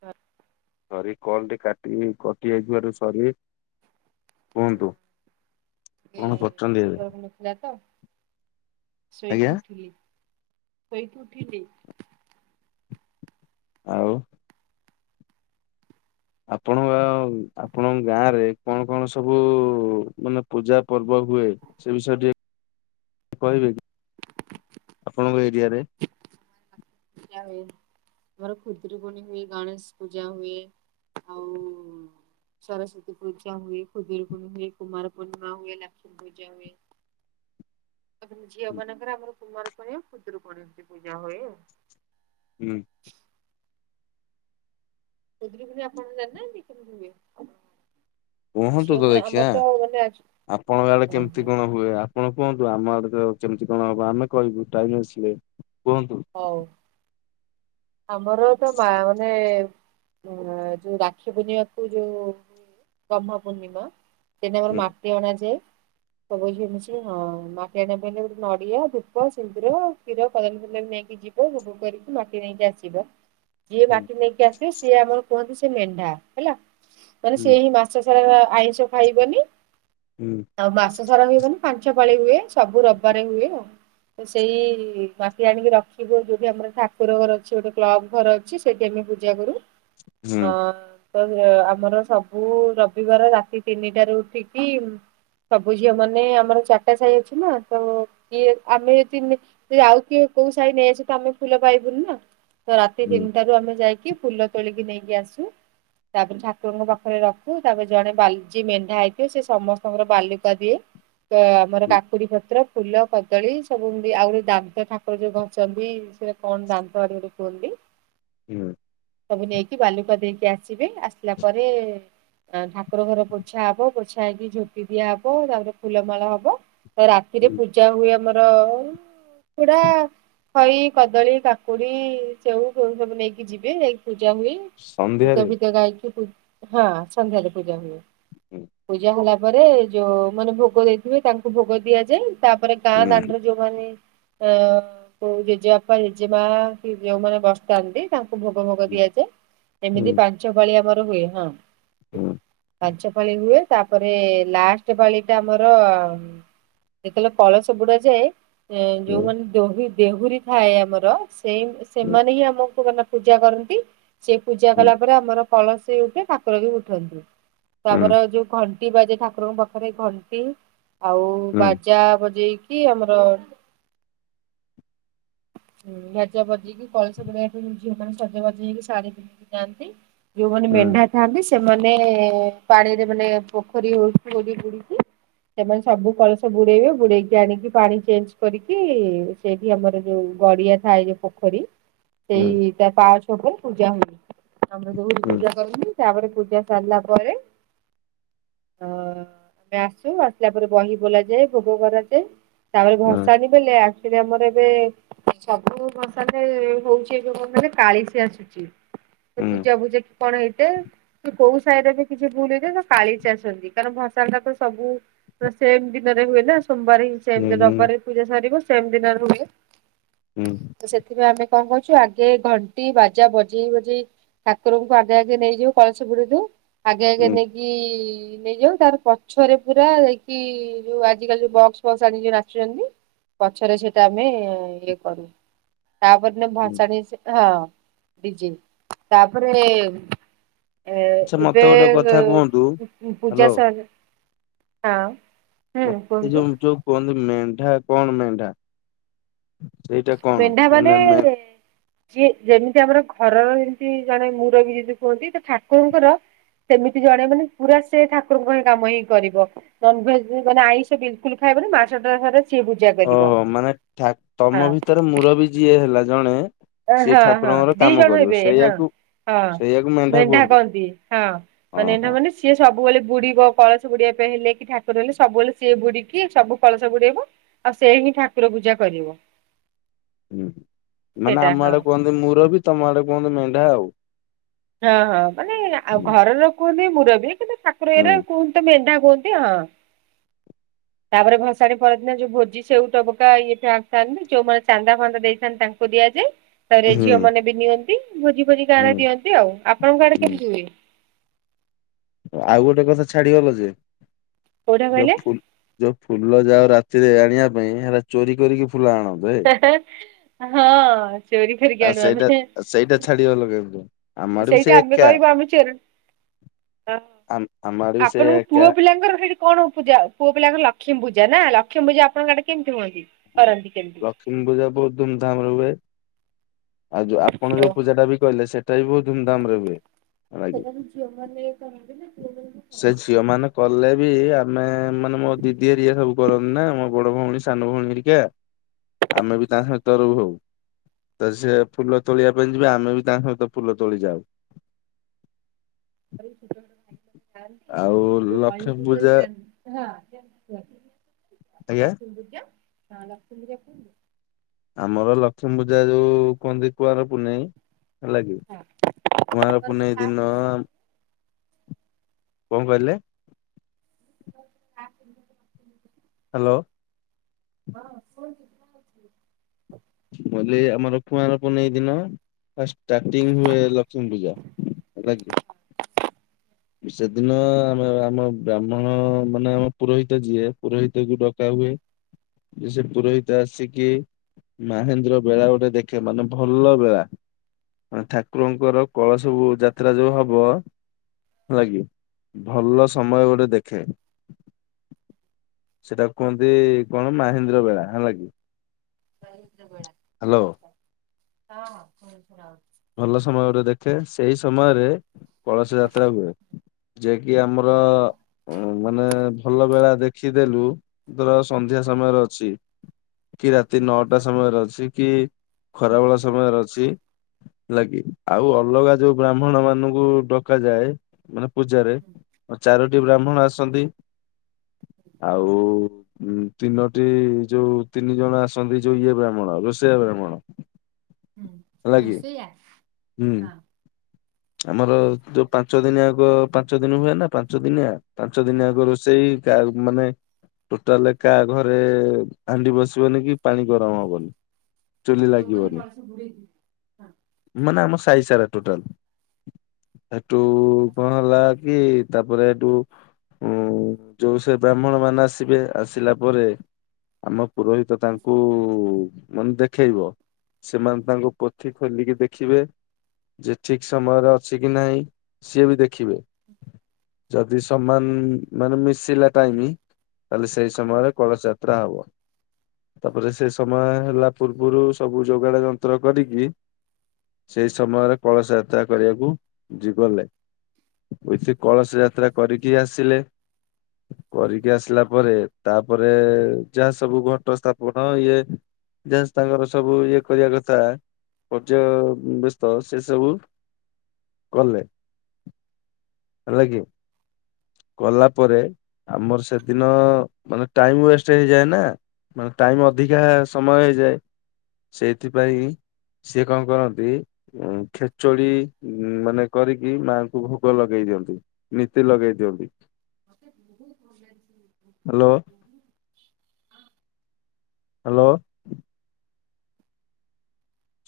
ହ sorry call ଟି କାଟି କଟି ଯାଇଥିବାରୁ ସରି। କୁହନ୍ତୁ ଟିକେ କଣ କରଚନ୍ତି ଏବେ? ନେଟୱାର୍କ ନଥିଲା ତ ଆଜ୍ଞା ଶୋଇକି ଉଠିଲି ଶୋଇକି ଉଠିିଲି। ଆଉ ଆପଣଙ୍କ ଆପଣଙ୍କ ଗାଁ ରେ କଣ କଣ ସବୁ ମାନେ ପୂଜା ପର୍ବ ହୁଏ? ସେ ବିଷୟରେ ଟିକେ କହିବେ କି? ଆପଣଙ୍କ ଏରିଆରେ। [unintelligible] ଆମର ଖୁଦୁରୁକୁଣୀ ହୁଏ ଗଣେଶ ପୂଜା ହୁଏ ଆଉ ସରସ୍ଵତୀ ପୂଜା ହୁଏ ଖୁଦୁରୁକୁଣୀ ହୁଏ କୁମାର ପୁର୍ଣିମା ହୁଏ ଲକ୍ଷ୍ମୀ ପୂଜା ହୁଏ। ଝିଅ ମାନଙ୍କରେ ଆମର କୁମାର ପୂର୍ଣ୍ଣିମା ଖୁଦୁରୁକୁଣୀ ଏମତି ପୂଜା ହୁଏ। ହୁଁ। ଖୁଦୁରୁକୁଣୀ ଆପଣ ଜାଣିନାହାନ୍ତି କେମତି ହୁଏ? କୁହନ୍ତୁ ଝିଅ ତ ମାନେ ଦେଖିଆ ଆମର ମାନେ ଆପଣଙ୍କ ଆଡେ ଓହୋ କେମିତି କଣ ହୁଏ କପଣ କୁହନ୍ତୁ ଆମ ଆଡ ତ କେମିତି କଣ ହବ ଆମେ କହିବୁ ଟାଇମ ଆସିଲେ କୁହନ୍ତୁ। ହଉ। ଆମର ତ ମା ମାନେ ଯୋଉ ରାକ୍ଷୀ ବୂଣ୍ଣିବାକୁ ଯୋଉ ଗହ୍ମା ପୂର୍ଣ୍ଣିମା ସେଟା ଆମର ହୁଁ ମାଟି ଅଣା ଯାଏ। ସବୁ ଝିଅ ମିସିକି ମାଟି ଆଣିବା ପାଇଁ [unintelligible] ନଡ଼ିଆ ଧୂପ ସିନ୍ଦୁର କ୍ଷୀର କଦଳି ଫାଦଳୀ ନେଇକି ଯିବ ଭୋଗ କରିକି ମାଟି ନେଇକି ଆସିବ। ଯିଏ ହୁଁ ମାଟି ନେଇକି ଆସିବେ ସିଏ ଆମର କୁହନ୍ତି ସେ ମେଣ୍ଢା ହେଲା। ମାନେ ହୁଁ ସିଏ ହିଁ ମାସ ସାରା ଆଇଁଷ ଖାଇବନି। ହୁଁ ଆଉ ମାସ ସାରା ହେଇବନି ପାଞ୍ଚ ପାଳି ହୁଏ ସବୁ ରବାରେ ହୁଏ ଆଉ। ତ ସେଇ ମାଟି ଆଣିକି ରଖିବ ଯୋଉଠି ଆମର ଠାକୁର ଘର ଅଛି ଗୋଟେ କ୍ଲବ ଘର ଅଛି ସେଇଠି ଆମେ ପୂଜା କରୁ ଅ ହୁଁ ତ ଆମର ସବୁ ରବିବାର ରାତି ତିନିଟା ରେ ଉଠିକି ସବୁ ଝିଅ ମାନେ ଆମର ଚାରଟା ସାହି ଅଛି ନା ତ କିଏ ଆମେ ଯଦି ଆଉ କିଏ କୋଉ ସାହି ନେଇଆସେ ତ ଆମେ ଫୁଲ ପାଇବୁନି ନା। ତ ରାତି ହୁଁ ତିନିଟାରୁ ଆମେ ଯାଇକି ଫୁଲ ତୋଳିକି ନେଇକି ଆସୁ। ତାପରେ ଠାକୁରଙ୍କ ପାଖରେ ରଖୁ ତାପରେ ଜଣେ ବାଲି ଯିଏ ମେଣ୍ଢା ହେଇଥିବ ସେ ସମସ୍ତଙ୍କର ବାଲୁକା ଦିଏ। ସେ ଆମର କାକୁଡି ପତ୍ର ଫୁଲ କଦଳୀ ସବୁ ଏମିତି ଆଉ ଗୋଟେ ଦାନ୍ତ ଠାକୁର ଯୋଉ ଘସନ୍ତି ସେ କଣ ଦାନ୍ତ [unintelligible] ଗୋଟେ ଥୁଅନ୍ତି। ହୁଁ। ସବୁ ନେଇକି ବାଲୁକା ଦେଇକି ଆସିବେ। ଆସିଲା ପରେ ଅ ଠାକୁର ଘର ପୋଛା ହବ ପୋଛା ହେଇକି ଝୋପି ଦିଆହବ ତାପରେ ଫୁଲମାଳ ହବ। ତ ରାତିରେ ହୁଁ। ପୂଜା ହୁଏ ଆମର। ଉଖୁଡା ଖଇ କଦଳୀ କାକୁଡି ସେଉ ଫେଉ ସବୁ ନେଇକି ଯିବେ ଯାଇକି ପୂଜା ହୁଏ। ଗୀତ ସନ୍ଧ୍ୟାରେ ଫୀତ ଗାଇକି ପୁ ହଁ ସନ୍ଧ୍ୟାରେ ପୂଜା ହୁଏ ହୁଁ ପୂଜା ହେଲା ପରେ ଯୋଉ ମାନେ ଭୋଗ ଦେଇଥିବେ ତାଙ୍କୁ ଭୋଗ ଦିଆଯାଏ। ତାପରେ ଗାଁ ହୁଁ ଦାଣ୍ଡରେ ଯୋଉମାନେ ଅ ଯୋଉ ଜେଜେ ବାପା ଜେଜେ ମା କି ଯୋଉମାନେ ବସ କନ୍ତି ତାଙ୍କୁ ଭୋଗ ଭୋଗ ଦିଆଯାଏ ହୁଁ ଏମିତି ପାଞ୍ଚ ପାଳି ଆମର ହୁଏ ହଁ। ହୁଁ ପାଞ୍ଚ ପାଳି ହୁଏ। ତାପରେ ଲାଷ୍ଟ ପାଳି ଟା ଆମର ଯେତେବେଳେ କଳସ ବୁଡା ଯାଏ ଯୋଉମାନେ ଦହି ଦେହୁରୀ ଥାଏ ଆମର ସେଇ ହୁଁ। ସେମାନେ ହିଁ ଆମକୁ ମନେ ପୂଜା କରନ୍ତି ସେ ପୂଜା କଲା ପରେ ଆମର କଳସୀ ଉଠେ ଠାକୁର ବି ଉଠନ୍ତି। ତ ଆମର ଯୋଉ ଘଣ୍ଟି ବାଜେ ଠାକୁରଙ୍କ ପାଖରେ ଘଣ୍ଟି ଆଉ ବାଜା ବଜେଇକି କି ଆମର ହୁଁ ବାଜା ବଜେଇ କି କଳସ [unintelligible] ଝିଅମାନେ ସଜ ବାଜ ହେଇକି ଶାଢୀ ପିନ୍ଧିକି ଯାଆନ୍ତି ଯୋଉମାନେ ମେଣ୍ଢା ଥାନ୍ତି ସେମାନେ ପାଣିରେ ମାନେ ପୋଖରୀ ହଉଛି ବୁଡ଼ି ବୁଡିକି ସେମାନେ ସବୁ କଳସ ବୁଡେଇବେ ବୁଡେଇକି ଆଣିକି ପାଣି ଚେଞ୍ଜ କରିକି ସେଇଠି ଆମର ଯୋଉ ଗଡିଆ ଥାଏ ଯୋଉ ପୋ କରି ସେଇ ତା ପାଚ ଉପରେ ପୂଜା ହୁଏ। ଆମର ଯୋଉଠି ପୂଜା କରନ୍ତି ତାପରେ ପୂଜା ସାରିଲା ପରେ ଅ ଆମେ ଆସୁ ଆସିଲା ପରେ ବହି ବୋଲାଯାଏ ଭୋଗ କରାଯାଏ। ତାପରେ ଆଚ୍ଛା ଭଷାଣି ବେଳେ ଆସିବେ ଆମର ଏବେ ସବୁ ଭ ମାନେ ହଉଛି ଏବେ କଣ କହିଲେ କାଳିଶୀ ଆସୁଛି ସେ ପୂଜା ଭୁଜା କି କଣ ହେଇଥାଏ। କି କୋଉ ସାହିରେ ବି କିଛି ଭୁଲିହେଇଯାଏ ତ କାଳିସୀ ଆସନ୍ତି କାରଣ ଭସାଣୀଟା ତ ସବୁ ସେମ ଦିନରେ ହୁଏ ନା ସୋମବାର ହିଁ ସେମ ଜାଗା ରବିବାର ପୂଜା ସାରିବ ସେମ ଦିନରେ ହୁଏ। ହୁଁ। ତ ସେଥିପାଇଁ ଆମେ କ କରୁଛୁ ଆଗେ ଘଣ୍ଟି ବାଜା ବଜେଇ ବଜେଇ ଠାକୁରଙ୍କୁ ଆଗେ ଆଗେ ନେଇଯିବୁ କଳସ ବୁଡେଇ ଦେବୁ ଆଗେ ଆଗେ ନେଇକି ନେଇଯାଉ ତାପର ପଛରେ ପୁରା ଯାଇକି ଯୋଉ ଆଜିକାଲି ଯୋଉ ବକ୍ସ ଫକ୍ସ ଆଣି କି ନାଚୁଛନ୍ତି ପଛରେ ସେଇଟା ଆମେ ଇଏ କରୁ। ତାପର ଦିନ ଭାସାଣି ସେ ହଁ ଡିଜେ ତାପରେ ଏ ଏବେ ମତେ ଗୋଟେ କଥା କୁହନ୍ତୁ ଏ ପୂଜା ହ୍ୟାଲୋ ସରେ ହଁ ହୁଁ ମତେ କୁହନ୍ତୁ? ଯୋଉ ଯୋଉ କୁହନ୍ତି ମେଣ୍ଢା କଣ ମେଣ୍ଢା ସେଇଟା କଣ ମାନେ ମେ? ସିଏ ଯେମିତି ଆମର ଘରର ଏମିତି ଜଣେ ମୁରବି ଯେମିତି କୁହନ୍ତି ତ ଠାକୁରଙ୍କର ସେମିତି ଜଣେ ମାନେ ପୁରା ସେ ଠାକୁରଙ୍କ ପାଇଁ କାମ ହିଁ କରିବ। ନନଭେଜ ଜମା ଆଇଁଷ ବିଲକୁଲ ଖାଇବନି ମାସଟା ଯାଙ୍କରେ ସିଏ ବୁଝ ଓହୋ ମାନେ ଠା ତମ ଭିତରେ ମୁରବି ଯିଏ ହେଲା ଜଣେ ଅ ସିଏ ହଁ ହଁ ଠାକୁରଙ୍କର ଦି କାମ ଜଣ କରିବ ହେବେ ହଁ। ସେଇଆକୁ ହଁ ସେଇଆକୁ ମେଣ୍ଢା କୁହନ୍ତି କହନ୍ତି ହଁ ହଁ ମାନେ ମେଣ୍ଢା ହଁ। ମାନେ ସିଏ ସବୁବେଳେ ବୁଡିବ କଳସ ବୁଡିବା ପାଇଁ ହେଲେ କି ଠାକୁର ହେଲେ ସବୁବେଳେ ସିଏ ବୁଡିକି ସବୁ କଳସ ବୁଡେଇବ। ଆଉ ସେ ହିଁ ଠାକୁର ପୂଜା କରିବ। ହୁଁ ମାନେ ସେଇଟା ଆମ ହଁ ଆଡେ କୁହନ୍ତି ମୁରବି ତମ ଆଡେ କୁହନ୍ତି ମେଣ୍ଢା ଆଉ। ହଁ ହଁ ମାନେ ଆଉ ହୁଁ ଘରର କୁହନ୍ତି ମୁରବି କିନ୍ତୁ ଠକୁର ଇଏରେ ହୁଁ କୁହନ୍ତି ତ ମେଢା କୁହନ୍ତି ଆ। ତାପରେ ଭସାଣି ପରଦିନା ଯୋଉ ଭୋଜି ସେଉ ଟ ବକା ଇଏଟା ଆଥାନ୍ତି ଯୋଉମାନେ ଚାନ୍ଦା ଫାନ୍ଦା ଦେଇଥାନ୍ତି ତା କୁ ଦିଆଯାଏ। ପରେ ଝିଅ ହୁଁ ମାନେ ବି ନିଅନ୍ତି ଭୋଜି ଫୋଜି ହୁଁ ଗାଁରେ ଦିଅନ୍ତି ଆଉ। ଆପଣଙ୍କ ଆଡେ ହୁଁ। କେମିତି ହୁଏ? ଆଉ ଗୋଟେ କଥା ଛାଡିଗଲ ଯେ କୋଉଟା ଯୋଉ କହିଲେ ଫୁଲ ଯୋଉ ଫୁଲ ଯାଓ ରାତିରେ ଆଣିବା ପାଇଁ ହେରା ଚୋରି କରିକି ଫୁଲ ଆଣ। ହେ ହେ ହଁ ଚୋରି କରିକି ଆଉ ଆଣୁ ସେଇଟା ଆମେ। ସେଇଟା ଛାଡିବା ଲଗେଇବାକୁ ପଡିବ। ସେଇଠେ ଆମେ କହିବୁ ଆମେ ଚୋରଣୀ। ହ ଆମ ଆମ ଆଡେ ବି ସେଇଆ ଆପଣଙ୍କ ଏକା। ପୁଅ ପିଲାଙ୍କର ସେଇଠି। କଣ ପୂଜା ପୁଅପିଲାଙ୍କର ଲକ୍ଷ୍ମୀପୂଜା ନା ଲଷ୍ମୀପୂଜା ଆପଣଙ୍କଆଡେ କେମତି ହୁଅନ୍ତି କରନ୍ତି କେମିତି? ହୁଁ ପୂଜା ବହୁତ ଧୁମଧାମ ରେ ହୁଏ। ଆଜ୍ଞା ଆପଣ ଯୋଉ ପୂଜାଟା ବି କହିଲେ ସେଟା ବି ବହୁତ ଧୁମଧାମ ରେ ହୁଏ ଲାଗିବ। ସେଟାକୁ ଝିଅମାନେ ବି କରନ୍ତିନା ଲକ୍ଷ୍ମୀ ପୂଜା। ଝିଅମାନେ କଲେ ବି ଆମେ ମାନେ ମୋ ଦିଦି ଘେରିକା ସବୁ କରନ୍ତି ନା ମୋ ବଡ ଭଉଣୀ। ସାନ ଭଉଣୀହେରିକା ଆମେ ବି ତାଙ୍କ ସହିତ ରୁହୁ। ତ ସେ ଫୁଲ ତୋଳିବା ପାଇଁ ଯିବେ ଆମେ ବି ତାଙ୍କ ସହିତ ଫୁଲ ତୋଳି ଯାଉ। ଆଉ [unintelligible] ଲକ୍ଷ୍ମୀ ପୂଜା [unintelligible] ଆଜ୍ଞା ଲଷ୍ମ ପୂଜା ହଁ ଲକ୍ଷ୍ମୀ ପୂଜା କୋଉଠି ହୁଏ? ଆମର ଲକ୍ଷ୍ମୀ ପୂଜା ଯୋଉ କୁହନ୍ତି କୁଆର ପୁନେଇଁ। ହେଲାକି ହଁ କୁଆଁର ମୋର ପା ପୁନେଇଁ ଲାଷ୍ଟ ଦିନ ଆ କଣ କହିଲେ? [inaudible] ହାଲୋ। ହଁ ଶୋଉଚି ଯାଉଛି। କହିଲି ଆମର କୁଆଁର ପୁନେଇଁ ଦିନ। ଫାଷ୍ଟ ଷ୍ଟାର୍ଟିଙ୍ଗ ହୁଏ ଲକ୍ଷ୍ମୀପୂଜା ହେଲାକି। ସେଦିନ ଆମେ ଆମ ବ୍ରାହ୍ମଣ ମାନେ ପୁରୋହିତ ଯିଏ ପୁରୋହିତକୁ ଡକା ହୁଏ। ଯେ ସେ ପୁରୋହିତ ଆସିକି। ମହେନ୍ଦ୍ରବେଳା ଗୋଟେ ଦେଖେ ମାନେ ଭଲ ବେଳା। ଅଁ ଠାକୁରଙ୍କର କଳସବୁ ଯାତ୍ରା ଯୋଉ ହବ। ହେଲାକି ଭଲ ସମୟ ଗୋଟେ ଦେଖେ। ସେଟାକୁ କୁହନ୍ତି କଣ ମାହେନ୍ଦ୍ରବେଳା ହେଲାକିି। ମାହେନ୍ଦ୍ରବେଳା ହ୍ୟାଲୋ ଆଚ୍ଛା ହଁ ହଁ ଶୁଣି ଶୁଣାହଉଛି। ଭଲ ସମୟରେ ଦେଖେ ସେଇ ସମୟରେ କଳସୀ ଯାତ୍ରା ହୁଏ। ଯେକିି ଆମର ମାନେ ଭଲବେଳା ଦେଖିଦେଲୁ। ଧର ସନ୍ଧ୍ୟା ହୁଁ ସମୟରେ ଅଛି କି ରାତି ହୁଁ ନଅଟା ସମୟରେ ଅଛି କି। ଖରାବେଳ ସମୟରେ ଅଛି। ଲାଗି ଆଉ ଅଲଗା ଯୋଉ ବ୍ରାହ୍ମଣମାନୁଙ୍କୁ ଡକାଯାଏ ମାନେ ପୂଜାରେ। ଚାରୋଟି ବ୍ରାହ୍ମଣ ଆସନ୍ତି ଆଉ। ଉଁ ତିନୋଟି ଯୋଉ ତିନିଜଣ ଆସନ୍ତି ଯୋଉ ଇଏ ବ୍ରାହ୍ମଣ ରୋଷେୟା ବ୍ରାହ୍ମଣ। ହୁଁ ହେଲା କିି ରୋଷେଇୟା? ହୁଁ ଆମର ଯୋଉ ପାଞ୍ଚ ଦିନିଯାକ ପାଞ୍ଚଦିନି ହୁଏ ନା ପାଞ୍ଚ ଦିନିଆ। ପାଞ୍ଚ ଦିନିଜାଙ୍କ ହଁ ହଁ ରୋଷେଇ କାହାକୁ ମାନେ। ଟୋଟାଲେ କା ଘରେ ହାଣ୍ଡି ବସିବନି କି ପାଣି ଗରମ ହବନି। ଚୁଲି ଯୋଉମାନେ ଲାଗିବନି କଳସ ବୁଡେଇଥିବେ ହଁ ମାନେ ଆମ ସାଇସାରା ଟୋଟାଲ। ହେଠୁ କଣ ହେଲାକି ତାପରେ ଏଠୁ। ଉଁ ଯୋଉ ସେ ବ୍ରାହ୍ମଣମାନେ ଆସିବେ ଆସିଲା ପରେ। ଆମ ପୁରୋହିତ ତାଙ୍କୁ। ମାନେ ଦେଖେଇବ ସେମାନେ ତାଙ୍କ ପୋଥି ଖୋଲିକି ଦେଖିବେ ଯେ ଠିକ୍। ସମୟରେ ଅଛି କି ନାହିଁ ସିଏ ବି ଦେଖିବେ ଯ ଯଦି ସମାନ ମାନେ ମିଶିଲା ଟାଇମ ତାହଲେ ସେଇ ହଁ ସମୟରେ କଳସ ଯାତ୍ରା ହବ। ତାପରେ ସେ ସମୟ ହେଲା ପୂର୍ବରୁ ସବୁ ଯୋଗାଡ ଯନ୍ତ୍ର କରିକି। ସେଇ ସମୟରେ କଳସ ଯା ତ୍ରା କରିବାକୁ ଯି ଗଲେ ଏଠି କଳସ ଯାତ୍ରା କରିକି ଆସିଲେ। କରିକି ଆସିଲା ପରେ। ତାପରେ ଯାହା ସବୁ ଘଟ ସ୍ଥାପନ ଇଏ। ଯାହା ତାଙ୍କର ସବୁ ଇଏ କରିବା କଥା ପର୍ଯ୍ୟୟ ବେସ୍ତ ସେ ସବୁ। କଲେ ହେଲା କିି। କଲା ପରେ ଆମର ସେଦିନ ମାନେ ଟାଇମ ୱେଷ୍ଟ ହେଇଯାଏ ନା। ମାନେ ଟାଇମ ଅଧିକା ସମୟ ହେଇଯାଏ। ସେଇଥିପାଇଁ ସିଏ କଣ କରନ୍ତି ଉଁ ଖେ ଚୁଡି ମାନେ କରିକି ମାଆଙ୍କୁ ଭୋଗ ଲଗେଇ ଦିଅନ୍ତି ନୀତି ଲଗେଇ ଦିଅନ୍ତି। ହାଲୋ। ହାଲୋ।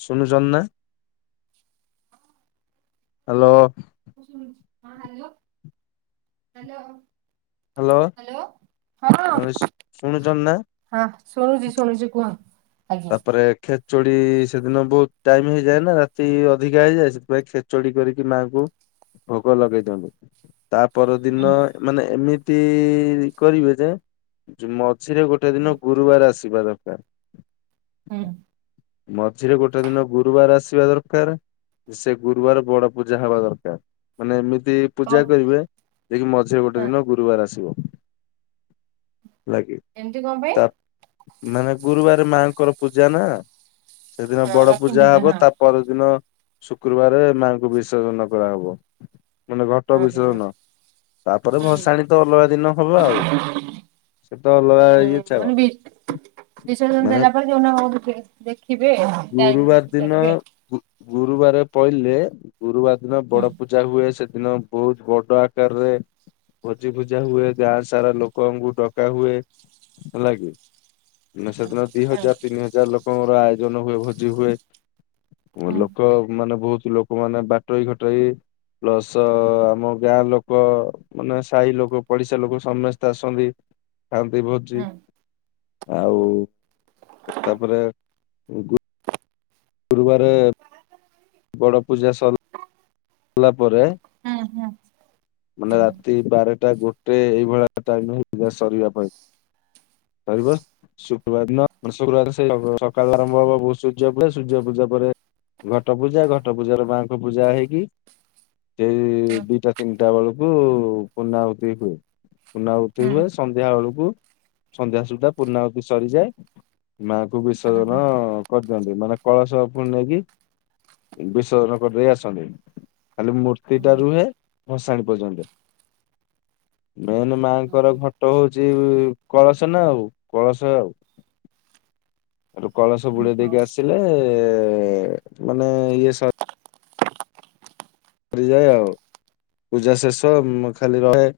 ସୁଣୁଚନ୍ତି ନା। ହାଲୋ। ହଁ ଶୁଣୁଚି ହଁ ହ୍ୟାଲୋ ହ୍ୟାଲୋ। ହ୍ୟାଲୋ ହାଲୋ ମାନେ ହଁ। ଶୁଣୁଛନ୍ତି ନା ହଁ ଶୁଣୁଛି ଶୁଣୁଛି କୁହ। ଆଜ୍ଞା ତାପରେ। ଖେଚୁଡି ସେଦିନ ବହୁତ ଟାଇମ ହେଇଯାଏ ନା ରାତି ଅଧିକା ହେଇଯାଏ ସେଥିପାଇଁ ଖେଚୁଡି କରିକି ମାଙ୍କୁ। ଭୋଗ ଲଗେଇ ଦିଅନ୍ତୁ ତା ପରଦିନ ହୁଁ ମାନେ ଏମିତି କରିବେ ଯେ। ଯୋଉ ମଝିରେ ଗୋଟେ ହୁଁ ଦିନ ଗୁରୁବାର ଆସିବା ଦରକାର। ହୁଁ। ମଝିରେ ଗୋଟେ ଦିନ ଗୁରୁବାର ଆସିବା ଦରକାର। ସେ ଗୁରୁବାର ବଡ ପୂଜା ହବା ଦରକାର ମାନେ ଏମିତି। କଣ ପୂଜା କରିବେ ଯେ କି ମଝିରେ ଗୋଟେ ହଁ ଦିନ ଗୁରୁବାର ଆସିବ। ହେଲାକି ଏମିତି କଣ ପାଇଁ ତା ମାନେ ଗୁରୁବାର ମାଙ୍କର ପୂଜା ନା। ସେଦିନ ହଁ ବଡ ଲକ୍ଷ୍ମୀ ପୂଜା ହବ ହଁ ତା ପରଦିନ ଶୁକ୍ରବାର ମାଙ୍କୁ ବିସର୍ଜନ କରାହବ। ମାନେ ଘଟ ହଁ ହଁ। ବିସର୍ଜନ ତାପରେ ହୁଁ। ଭସାଣି ତ ଅଲଗା ଦିନ ହବ ଆଉ। ସେ ତ ଲଗା ହୁଁ ଇଏ ମାନେ ଛାଡ। ବି ବିସର୍ଜନ ମାନେ ଦେଲା ପରେ ଯୋଉ ଦିନ ହବ ଦେଖିବେ‌ ଟାଇମ୍ ଗୁରୁବାର ଦେଖିକି ଦିନ କରିବେ। ଗୁ ଗୁରୁବାର ପଇଲେ ଗୁରୁବାର ଦିନ ହୁଁ ବଡ ପୂ ପୁଜା ହୁଏ ସେଦିନ ବହୁତ ବଡ ଆକାରରେ। ଭୋଜି ଭୂଜା ହୁଏ ଗାଁ ସାରା ଲୋକଙ୍କୁ ଡକା ହୁଏ ହେଲା କି। ମାନେ ହୁଁ ସେଦିନ ଦି ହଜାର ତିନି ହଜାର ଲୋକଙ୍କର ଆୟୋଜନ ହୁଏ ଭୋଜି ହୁଏ। ହୁଁ ଲୋକ ମାନେ ବହୁତ ଲୋକମାନେ ବାଟୋଇ ଘାଟୋଇ। ପ୍ଲସ ଆମ ଗାଁ ଲୋକ ମାନେ ସାହି ଲୋକ ପଡିଶା ଲୋକ ସମସ୍ତେ ଆସନ୍ତି। ଖାଆନ୍ତି ଭୋଜି ହୁଁ ଆଉ। ତାପରେ ଗୋ ଗୁରୁବାରେ। ବଡ ପୂଜା ସର ହରାଇଲା ପରେ ହୁଁ ହୁଁ ହୁଁ ହୁଁ ମାନେ ହୁଁ ରାତି ବାରଟା ଗୋଟ୍। ଟେ ଏଇଭଳିଆ ଟାଇମ ହେଇଥିବ ସରିବା ପାଇଁ। ସରିବ ଶୁକ୍ରବାର ନ ଶୁକ୍ରବାର ସେ ସକାଳୁ ଆରମ୍ଭ ହବ [unintelligible] ସୂର୍ଯ୍ୟ ପୂଜା। ସୂର୍ଯ୍ୟ ପୂଜା ପରେ ଘଟ ପୂଜା ଘଟ ପୂଜାରେ ମାଙ୍କ ପୂଜା ହେଇକି ସେଇ ଦିଟା ତିନିଟା ବେଳକୁ ପୂର୍ଣ୍ଣାହୁତି ହୁଏ। ପୂର୍ଣ୍ଣଆହୁତି ହୁଁ ହୁଏ। ସନ୍ଧ୍ୟା ବେଳକୁ ସନ୍ଧ୍ୟା ସୁଦ୍ଧା ପୂର୍ଣ୍ଣଆହୁତି ସରିଯାଏ। ମା କୁ ବିସଜନ ହୁଁ। କରିଦିଅନ୍ତି ମାନେ କଳସ ପୁଣି ନେଇକି ବିସର୍ଜନ କରିଦେଇ ଆସନ୍ତି। ଖାଲି ମୂର୍ତ୍ତି ହୁଁ ହୁଁ ଟା ରୁହେ ଭଷାଣୀ ପର୍ଯ୍ୟନ୍ତ। ମେନ୍ ମାଙ୍କର ହୁଁ। ଘଟ ହଉଛି କଳସ ନା ଆଉ କଳସ ଆଉ। ସେଠୁ କଳସ ହୁଁ ବୁଡେଇ ହଉ। ଦେଇକି ଆସିଲେ ଏ, ମାନେ ଇଏ ସ ସରିଯାଏ ଆଉ, ପୂଜା ଶେଷ ଉଁ, ଖାଲି ରହେ